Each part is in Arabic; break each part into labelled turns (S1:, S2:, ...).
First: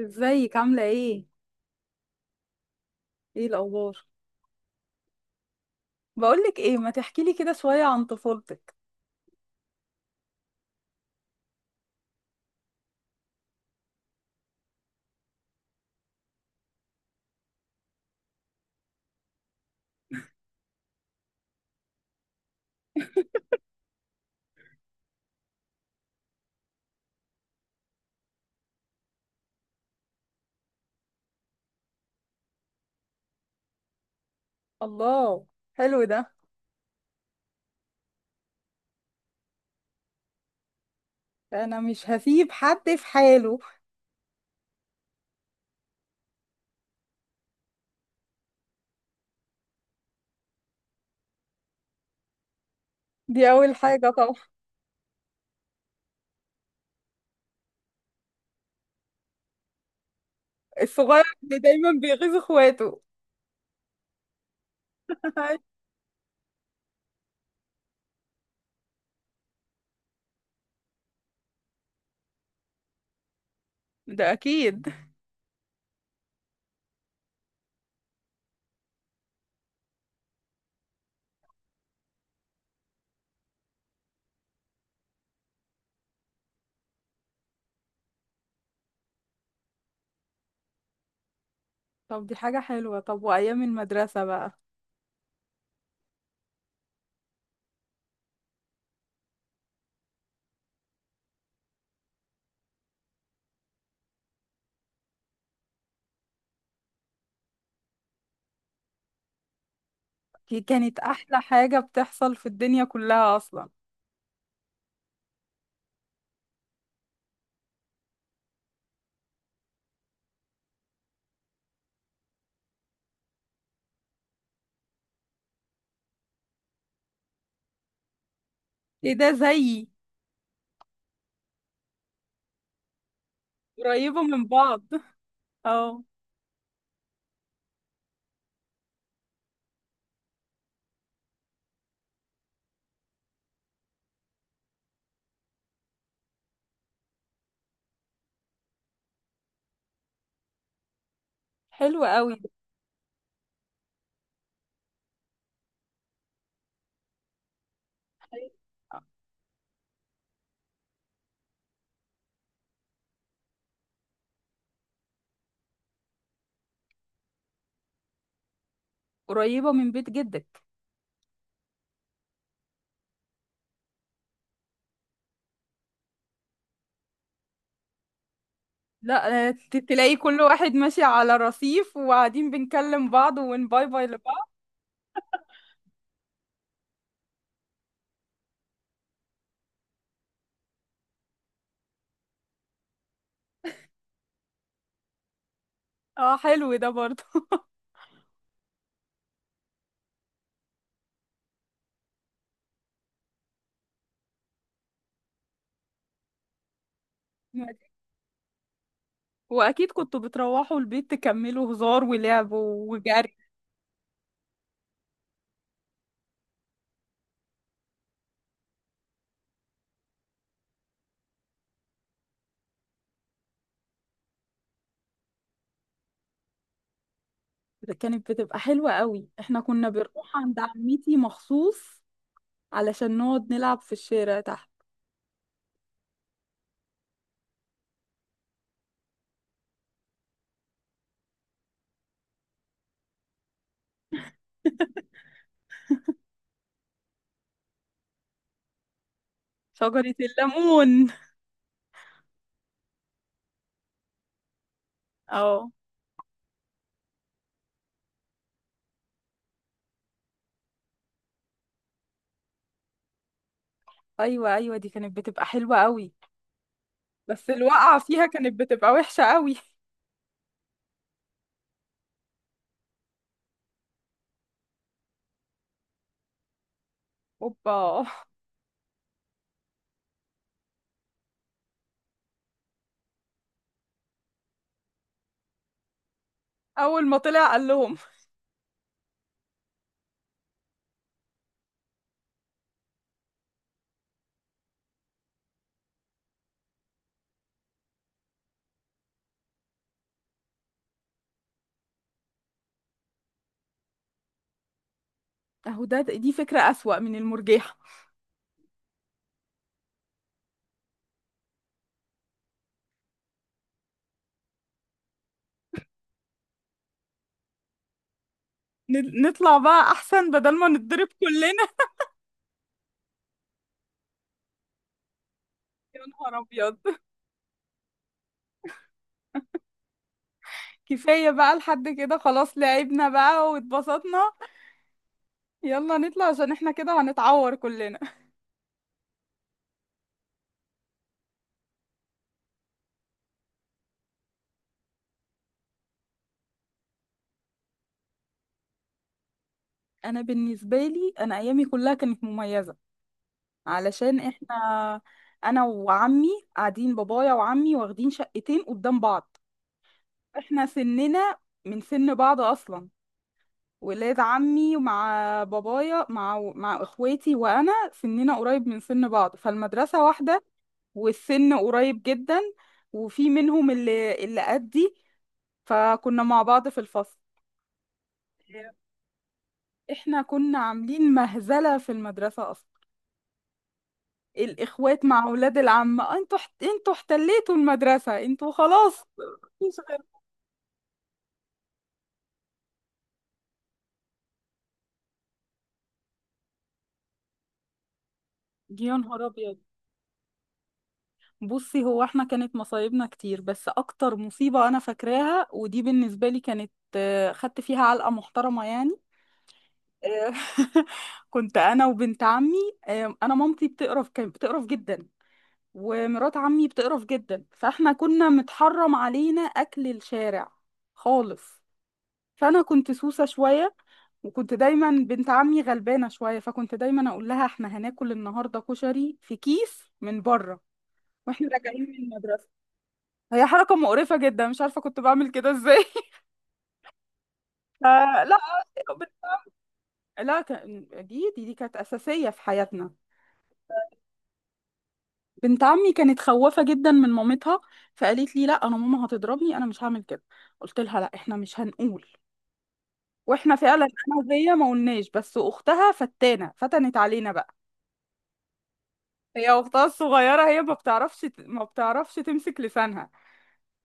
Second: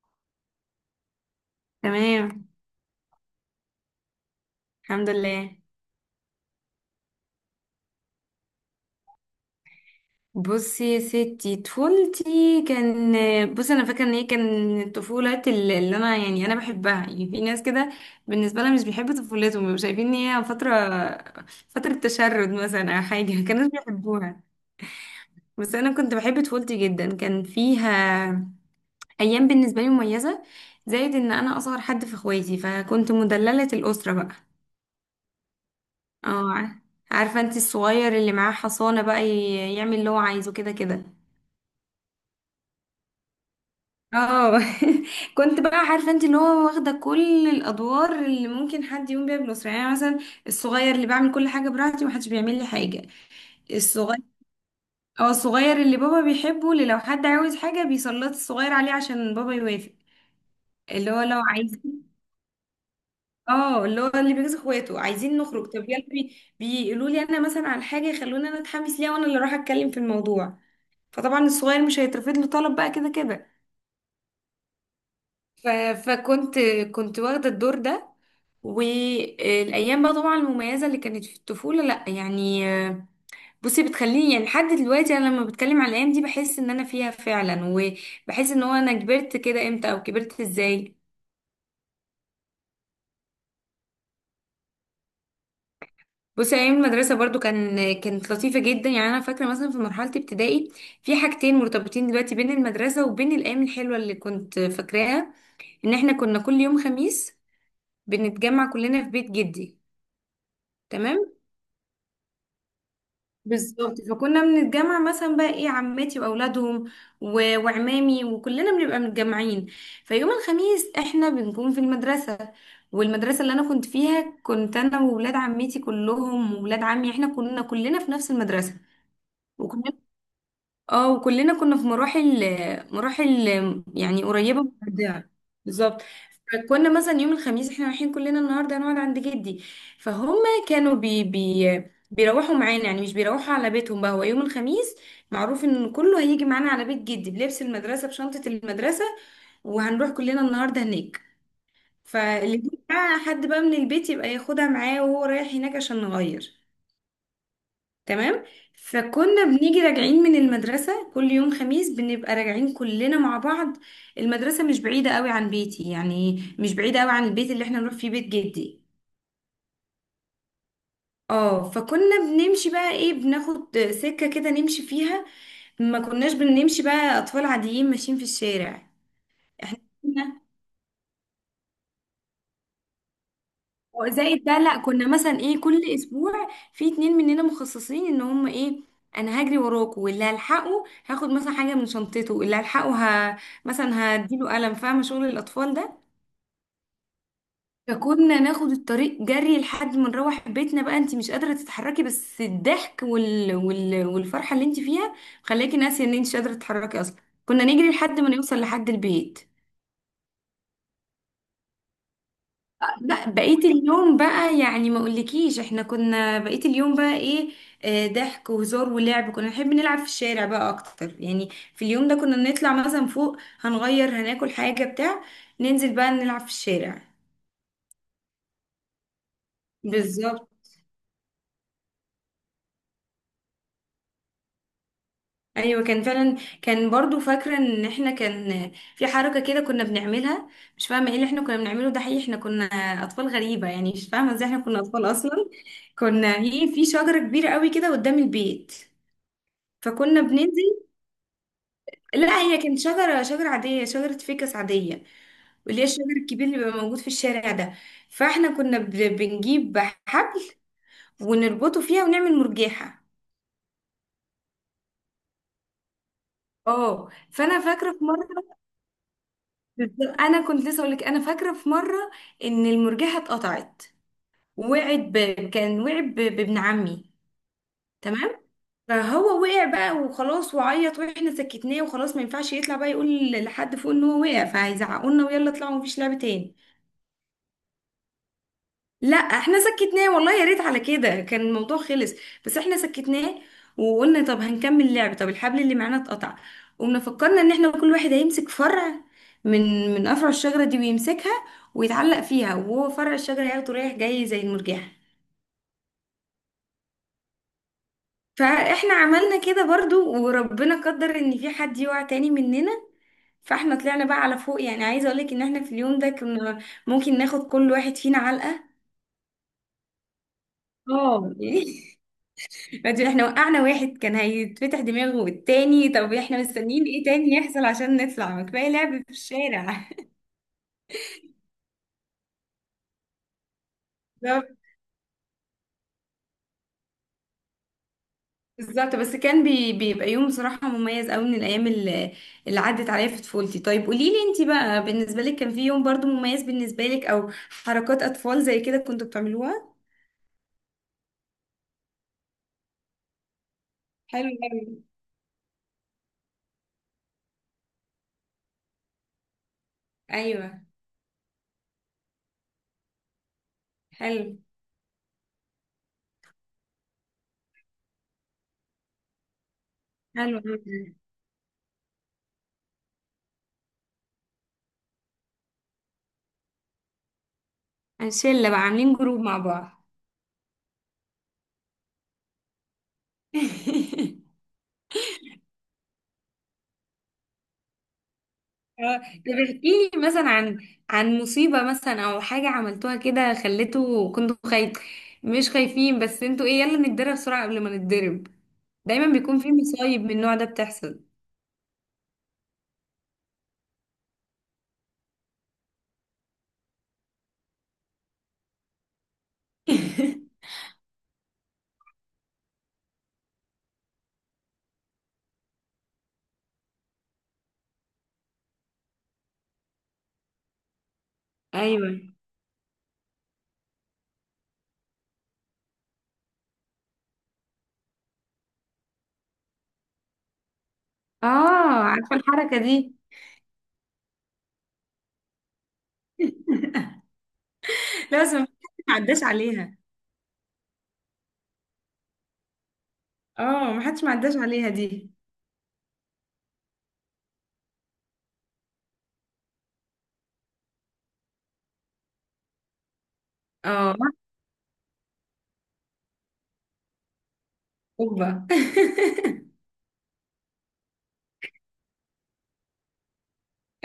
S1: ازيك عاملة ايه؟
S2: تمام.
S1: ايه الأخبار؟
S2: الحمد لله.
S1: بقولك ايه، ما تحكيلي كده شوية عن طفولتك.
S2: بصي يا ستي، طفولتي بصي انا فاكره ان هي كان طفولات اللي انا بحبها. يعني في ناس كده بالنسبه لها مش بيحبوا طفولتهم، بيبقوا شايفين ان هي فتره تشرد مثلا او حاجه كانوا بيحبوها، بس انا كنت بحب طفولتي جدا. كان فيها ايام بالنسبه لي مميزه، زائد ان انا اصغر حد في اخواتي فكنت مدلله الاسره بقى.
S1: الله، حلو ده.
S2: اه. عارفه انت الصغير اللي معاه حصانه بقى، يعمل اللي هو عايزه كده كده.
S1: انا مش هسيب حد في حاله.
S2: اه كنت بقى عارفه انت اللي هو واخده كل الادوار اللي ممكن حد يقوم بيها بالاسره، يعني أنا مثلا الصغير اللي بعمل كل حاجه براحتي ومحدش بيعمل لي حاجه.
S1: دي أول حاجة
S2: الصغير.
S1: طبعا.
S2: اه الصغير اللي بابا بيحبه، اللي لو حد عاوز حاجه بيسلط الصغير عليه عشان بابا يوافق. اللي هو
S1: الصغير
S2: لو
S1: اللي دايما
S2: عايزين،
S1: بيغيظ اخواته.
S2: اه اللي هو اللي بيجوز اخواته عايزين نخرج، طب يلا، بيقولوا لي انا مثلا على حاجه يخلوني انا اتحمس ليها وانا اللي اروح اتكلم في الموضوع. فطبعا الصغير مش هيترفض له طلب بقى كده كده.
S1: ده اكيد.
S2: ف... فكنت كنت واخده الدور ده. والايام بقى طبعا المميزه اللي كانت في الطفوله، لا يعني بصي بتخليني، يعني لحد دلوقتي انا لما بتكلم على الايام دي بحس ان انا فيها فعلا، وبحس ان هو انا كبرت كده امتى او كبرت ازاي.
S1: طب دي حاجة حلوة، طب وأيام المدرسة بقى؟
S2: بصي ايام المدرسه برضو كانت لطيفه جدا. يعني انا فاكره مثلا في مرحله ابتدائي، في حاجتين مرتبطين دلوقتي بين المدرسه وبين الايام الحلوه اللي كنت فاكراها، ان احنا كنا كل يوم خميس بنتجمع كلنا في بيت جدي.
S1: دي كانت
S2: تمام.
S1: أحلى حاجة بتحصل في الدنيا كلها أصلا.
S2: بالظبط، فكنا بنتجمع مثلا بقى ايه عماتي واولادهم وعمامي وكلنا بنبقى متجمعين. فيوم الخميس احنا بنكون في المدرسة، والمدرسة اللي انا كنت فيها كنت انا وولاد عمتي كلهم وولاد عمي، احنا كنا كلنا في نفس المدرسة.
S1: ايه ده، زيي.
S2: وكنا اه وكلنا كنا في مراحل، مراحل
S1: قريبة
S2: يعني
S1: من
S2: قريبة من
S1: بعض.
S2: بعضها. بالظبط.
S1: اه،
S2: فكنا مثلا يوم الخميس احنا رايحين كلنا النهارده هنقعد عند جدي، فهم كانوا بي بي بيروحوا معانا، يعني مش بيروحوا على بيتهم بقى. هو يوم الخميس معروف ان كله هيجي معانا على بيت جدي، بلبس المدرسة بشنطة المدرسة، وهنروح كلنا النهارده هناك.
S1: حلو قوي.
S2: فاللي بقى حد بقى من البيت يبقى ياخدها معاه وهو رايح هناك عشان نغير. تمام. فكنا بنيجي راجعين من المدرسة كل يوم خميس، بنبقى راجعين كلنا مع بعض. المدرسة مش بعيدة قوي عن بيتي، يعني مش بعيدة قوي عن البيت اللي احنا نروح فيه، بيت جدي.
S1: قريبة من بيت جدك.
S2: اه فكنا بنمشي بقى ايه، بناخد سكة كده نمشي فيها، ما كناش بنمشي بقى اطفال عاديين ماشيين في الشارع.
S1: لا، تلاقي كل
S2: احنا
S1: واحد ماشي على رصيف وقاعدين بنكلم بعض ونباي باي
S2: زائد
S1: لبعض.
S2: ده لا، كنا مثلا ايه كل اسبوع في اتنين مننا مخصصين ان هم ايه، انا هجري وراكوا واللي هلحقه هاخد مثلا حاجه من شنطته، واللي هلحقه ه... مثلا هديله قلم، فاهمه شغل الاطفال ده.
S1: اه حلو ده برضه.
S2: فكنا ناخد الطريق جري لحد ما نروح بيتنا بقى، انت مش قادره تتحركي، بس الضحك والفرحه اللي انت فيها خلاكي ناسيه ان انت مش قادره تتحركي اصلا. كنا نجري لحد ما نوصل لحد البيت.
S1: واكيد كنتوا بتروحوا البيت تكملوا هزار ولعب
S2: لا
S1: وجري.
S2: بقيت اليوم بقى، يعني ما اقولكيش احنا كنا بقيت اليوم بقى ايه، ضحك وهزار ولعب. كنا نحب نلعب في الشارع بقى اكتر يعني. في اليوم ده كنا نطلع مثلا فوق هنغير هناكل حاجة بتاع، ننزل بقى نلعب في الشارع.
S1: ده كانت بتبقى حلوة قوي، احنا كنا بنروح
S2: بالظبط.
S1: عند عمتي مخصوص علشان نقعد نلعب في الشارع تحت
S2: ايوه كان فعلا، كان برضو فاكرة ان احنا كان في حركة كده كنا بنعملها، مش فاهمة ايه اللي احنا كنا بنعمله ده حقيقي. احنا كنا اطفال غريبة، يعني مش فاهمة ازاي احنا كنا اطفال اصلا. كنا في في شجرة كبيرة قوي كده قدام البيت
S1: شجرة
S2: فكنا بننزل.
S1: الليمون.
S2: لا هي كانت شجرة عادية، شجرة فيكس عادية،
S1: اه،
S2: اللي هي الشجر الكبير اللي بيبقى موجود في الشارع ده. فاحنا كنا بنجيب حبل ونربطه فيها ونعمل مرجيحة.
S1: ايوه ايوه، دي كانت بتبقى حلوة قوي.
S2: اه
S1: بس
S2: فانا فاكرة
S1: الوقعة
S2: في
S1: فيها
S2: مرة.
S1: كانت بتبقى وحشة قوي.
S2: بالظبط، انا كنت لسه اقول لك، انا فاكرة في مرة ان المرجيحة اتقطعت، وقعت ب... كان وقع بابن عمي.
S1: اوبا.
S2: تمام. فهو وقع بقى وخلاص وعيط، واحنا سكتناه وخلاص ما ينفعش يطلع بقى يقول لحد فوق ان هو وقع فهيزعقوا لنا ويلا اطلعوا مفيش لعب تاني.
S1: اول ما طلع قال لهم؟
S2: لا احنا سكتناه، والله يا ريت على كده كان الموضوع خلص، بس احنا سكتناه. وقلنا طب هنكمل لعب، طب الحبل اللي معانا اتقطع. قمنا فكرنا ان احنا كل واحد هيمسك فرع من من افرع الشجره دي ويمسكها ويتعلق فيها، وهو فرع الشجره هياخده رايح جاي زي المرجحه.
S1: اهو ده، دي فكرة أسوأ من المرجحة.
S2: فاحنا عملنا كده برضو وربنا قدر ان في حد يقع تاني مننا. فاحنا طلعنا بقى على فوق، يعني عايزه اقولك ان احنا في اليوم ده كنا ممكن ناخد كل واحد فينا علقه.
S1: نطلع بقى احسن بدل ما نتضرب
S2: اه
S1: كلنا.
S2: بعدين احنا وقعنا واحد كان هيتفتح دماغه والتاني،
S1: يا
S2: طب احنا
S1: نهار ابيض.
S2: مستنيين ايه تاني يحصل عشان نطلع، ما كفايه لعب في الشارع.
S1: كفاية بقى لحد كده، خلاص لعبنا بقى واتبسطنا.
S2: بالظبط.
S1: يلا نطلع عشان احنا كده هنتعور كلنا.
S2: بالظبط. بس كان بيبقى يوم بصراحه مميز قوي من الايام اللي عدت عليا في طفولتي. طيب قولي لي انت بقى، بالنسبه لك كان في يوم برضو مميز بالنسبه لك، او حركات اطفال زي كده كنتوا بتعملوها؟
S1: انا بالنسبة لي، انا ايامي كلها كانت مميزة علشان
S2: حلو
S1: احنا
S2: قوي.
S1: انا وعمي قاعدين، بابايا وعمي واخدين شقتين قدام بعض.
S2: ايوه
S1: احنا سننا من سن بعض اصلا. ولاد
S2: حلو
S1: عمي مع بابايا، مع اخواتي وانا سننا قريب من سن بعض، فالمدرسة
S2: حلو
S1: واحدة.
S2: قوي.
S1: والسن قريب جدا. وفي منهم اللي قدي. فكنا مع بعض في الفصل.
S2: شله بقى عاملين جروب مع بعض.
S1: احنا كنا عاملين مهزلة في المدرسة اصلا. الاخوات مع اولاد العم، انتوا انتوا احتليتوا المدرسة، انتوا
S2: اه
S1: خلاص.
S2: طب احكي
S1: مفيش غير-.
S2: لي مثلا عن مصيبة مثلا او حاجة عملتوها كده خليته كنتوا خايف، مش خايفين بس انتوا ايه يلا نتدرب بسرعة قبل ما نتضرب.
S1: يا
S2: دايما
S1: نهار
S2: بيكون في
S1: ابيض.
S2: مصايب من النوع ده بتحصل.
S1: بصي، هو احنا كانت مصايبنا كتير، بس اكتر مصيبة انا فاكراها ودي بالنسبة لي كانت، خدت فيها علقة محترمة يعني. آه، كنت انا وبنت عمي. انا مامتي بتقرف، كانت بتقرف جدا. ومرات عمي بتقرف جدا، فاحنا كنا متحرم علينا اكل الشارع خالص.
S2: ايوه.
S1: فانا كنت سوسة شوية. وكنت دايما بنت عمي غلبانة شوية، فكنت دايما اقول لها احنا هناكل النهاردة كشري في كيس من بره، واحنا راجعين
S2: اه
S1: من
S2: عارفة
S1: المدرسة.
S2: الحركة دي.
S1: هي حركة مقرفة جدا، مش عارفة كنت بعمل كده ازاي.
S2: لا
S1: فلا
S2: بس
S1: لا.
S2: ما حدش ما عداش عليها.
S1: لا، دي كانت أساسية في حياتنا.
S2: اه ما حدش ما عداش عليها دي.
S1: بنت عمي كانت خوافة جدا من مامتها، فقالت لي لا انا ماما هتضربني، انا مش هعمل كده. قلت لها لا، احنا مش هنقول. واحنا فعلا
S2: اه.
S1: انا وهي ما قلناش، بس اختها فتانة فتنت علينا بقى.
S2: اوبا.
S1: هي اختها الصغيرة، هي ما بتعرفش تمسك لسانها.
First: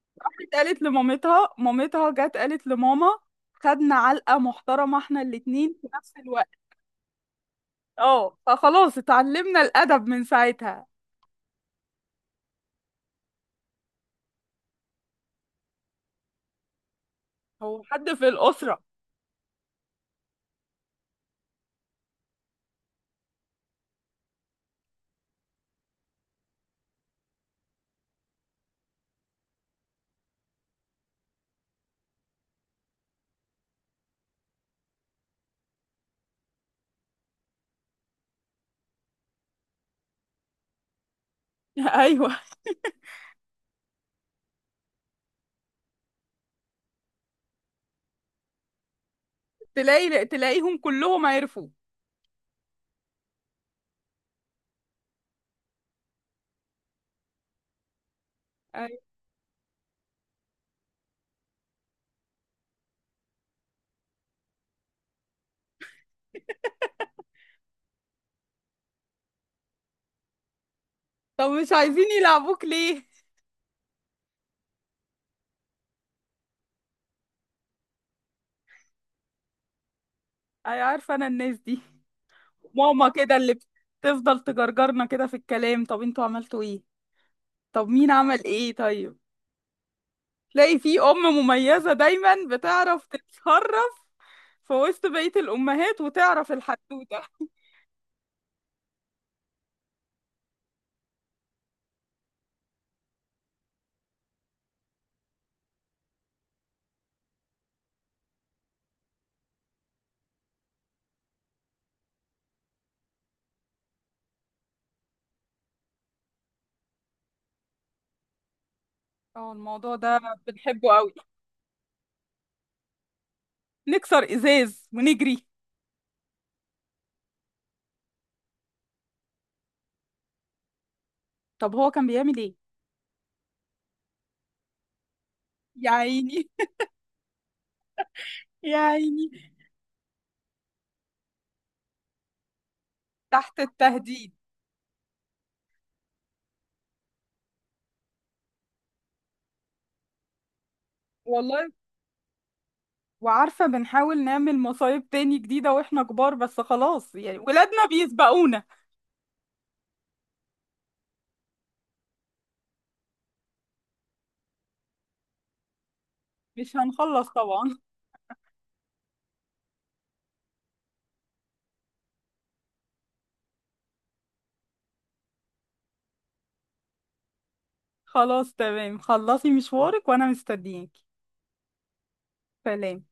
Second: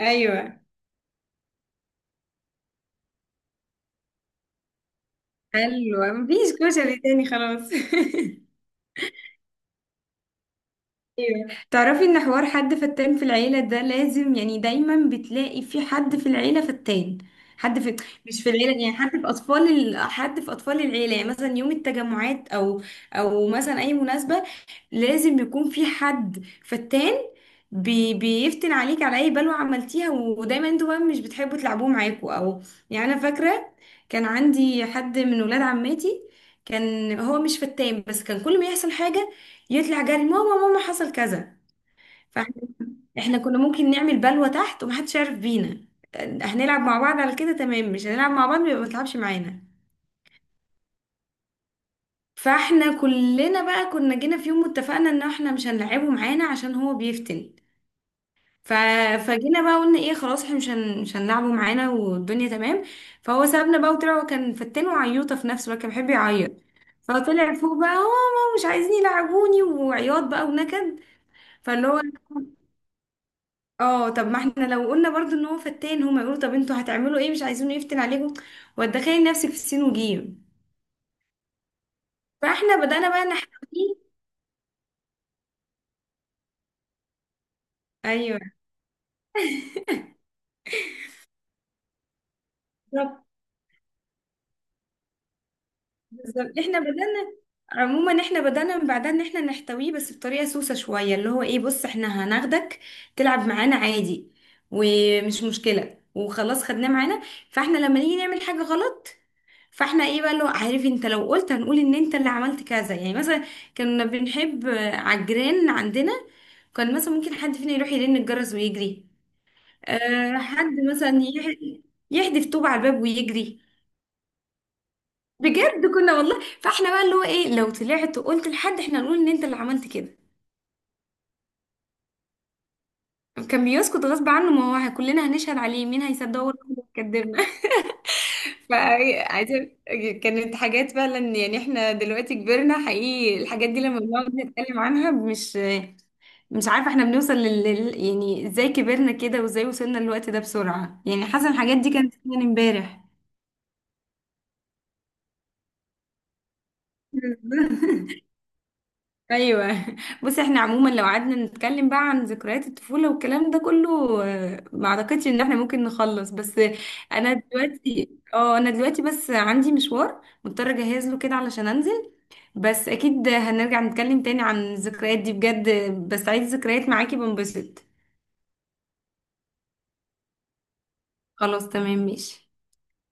S1: راحت
S2: ايوه.
S1: قالت لمامتها، مامتها جت قالت لماما. خدنا علقة محترمة احنا الاتنين في
S2: حلوة،
S1: نفس الوقت.
S2: مفيش كشري تاني خلاص.
S1: اه، فخلاص اتعلمنا الادب من ساعتها.
S2: ايوه تعرفي ان حوار حد فتان في العيلة ده لازم، يعني دايما بتلاقي في حد في العيلة فتان. حد
S1: هو
S2: في
S1: حد في
S2: مش في العيلة،
S1: الاسرة؟
S2: يعني حد في اطفال حد في اطفال العيلة، يعني مثلا يوم التجمعات او او مثلا اي مناسبة لازم يكون في حد فتان، بيفتن عليك على اي بلوة عملتيها، ودايما انتوا بقى مش بتحبوا تلعبوه معاكوا او يعني. انا فاكرة كان عندي حد من ولاد عماتي، كان هو مش فتان بس كان كل ما يحصل حاجة يطلع جري ماما ماما حصل كذا.
S1: ايوه،
S2: فاحنا كنا ممكن نعمل بلوة تحت ومحدش يعرف بينا، هنلعب مع بعض على كده تمام، مش هنلعب مع بعض يبقى ما تلعبش معانا.
S1: تلاقيهم كلهم عرفوا.
S2: فاحنا كلنا بقى كنا جينا في يوم واتفقنا ان احنا مش هنلعبه معانا عشان هو بيفتن. ف... فجينا بقى قلنا ايه، خلاص احنا مش هنلعبه معانا، والدنيا تمام. فهو سابنا بقى وطلع، هو كان فتان وعيوطه في نفسه بقى كان بيحب يعيط، فطلع فوق بقى هو ماما مش عايزين يلعبوني وعياط بقى ونكد.
S1: طب مش
S2: فاللي هو
S1: عايزين يلعبوك ليه؟
S2: اه طب ما احنا لو قلنا برضو ان هو فتان هما يقولوا طب انتوا هتعملوا ايه مش عايزينه يفتن عليكم، وتدخلي نفسك في السين وجيم.
S1: اي، عارفه انا الناس دي.
S2: فاحنا بدأنا
S1: ماما
S2: بقى
S1: كده، اللي
S2: نحتويه.
S1: بتفضل تجرجرنا كده في الكلام، طب انتوا عملتوا ايه؟ طب مين
S2: ايوه.
S1: عمل ايه؟ طيب. تلاقي في ام مميزه دايما بتعرف
S2: بالظبط.
S1: تتصرف في وسط بقيه الامهات وتعرف
S2: بالظبط احنا
S1: الحدوته.
S2: بدأنا عموما احنا بدأنا من بعدها ان احنا نحتويه، بس بطريقة سوسة شوية، اللي هو ايه بص احنا هناخدك تلعب معانا عادي، ومش مشكلة وخلاص خدناه معانا. فاحنا لما نيجي نعمل حاجة غلط، فاحنا ايه بقى اللي هو عارف انت لو قلت هنقول ان انت اللي عملت كذا. يعني مثلا كنا بنحب على الجيران عندنا، كان مثلا ممكن حد فينا يروح يرن الجرس ويجري،
S1: اه، الموضوع ده
S2: أه حد
S1: بنحبه قوي.
S2: مثلا يحدف طوب على الباب ويجري.
S1: نكسر ازاز ونجري.
S2: بجد كنا والله. فاحنا بقى اللي هو ايه، لو طلعت وقلت لحد احنا نقول ان انت اللي عملت كده.
S1: طب هو كان بيعمل ايه؟
S2: كان بيسكت غصب عنه، ما هو كلنا هنشهد عليه،
S1: يا
S2: مين هيصدقه
S1: عيني.
S2: ولا هو اللي هيكدبنا.
S1: يا عيني.
S2: فعايزة كانت حاجات فعلا يعني، احنا دلوقتي كبرنا حقيقي،
S1: تحت
S2: الحاجات دي لما
S1: التهديد.
S2: بنقعد نتكلم عنها مش عارفة احنا بنوصل يعني ازاي كبرنا كده وازاي وصلنا للوقت ده بسرعة، يعني حاسة
S1: والله.
S2: الحاجات دي كانت فعلا امبارح.
S1: وعارفة، بنحاول نعمل مصايب تاني جديدة واحنا كبار بس خلاص، يعني ولادنا بيسبقونا.
S2: ايوه بص احنا عموما لو قعدنا نتكلم بقى عن ذكريات الطفوله والكلام ده كله، ما اعتقدش ان احنا ممكن نخلص. بس
S1: مش هنخلص طبعا.
S2: انا دلوقتي بس عندي مشوار مضطره اجهز له كده علشان انزل. بس اكيد هنرجع نتكلم تاني عن الذكريات دي بجد، بس عايز ذكريات معاكي بنبسط.
S1: خلاص تمام، خلصي مشوارك وانا مستنياكي.
S2: خلاص تمام ماشي.
S1: سلام.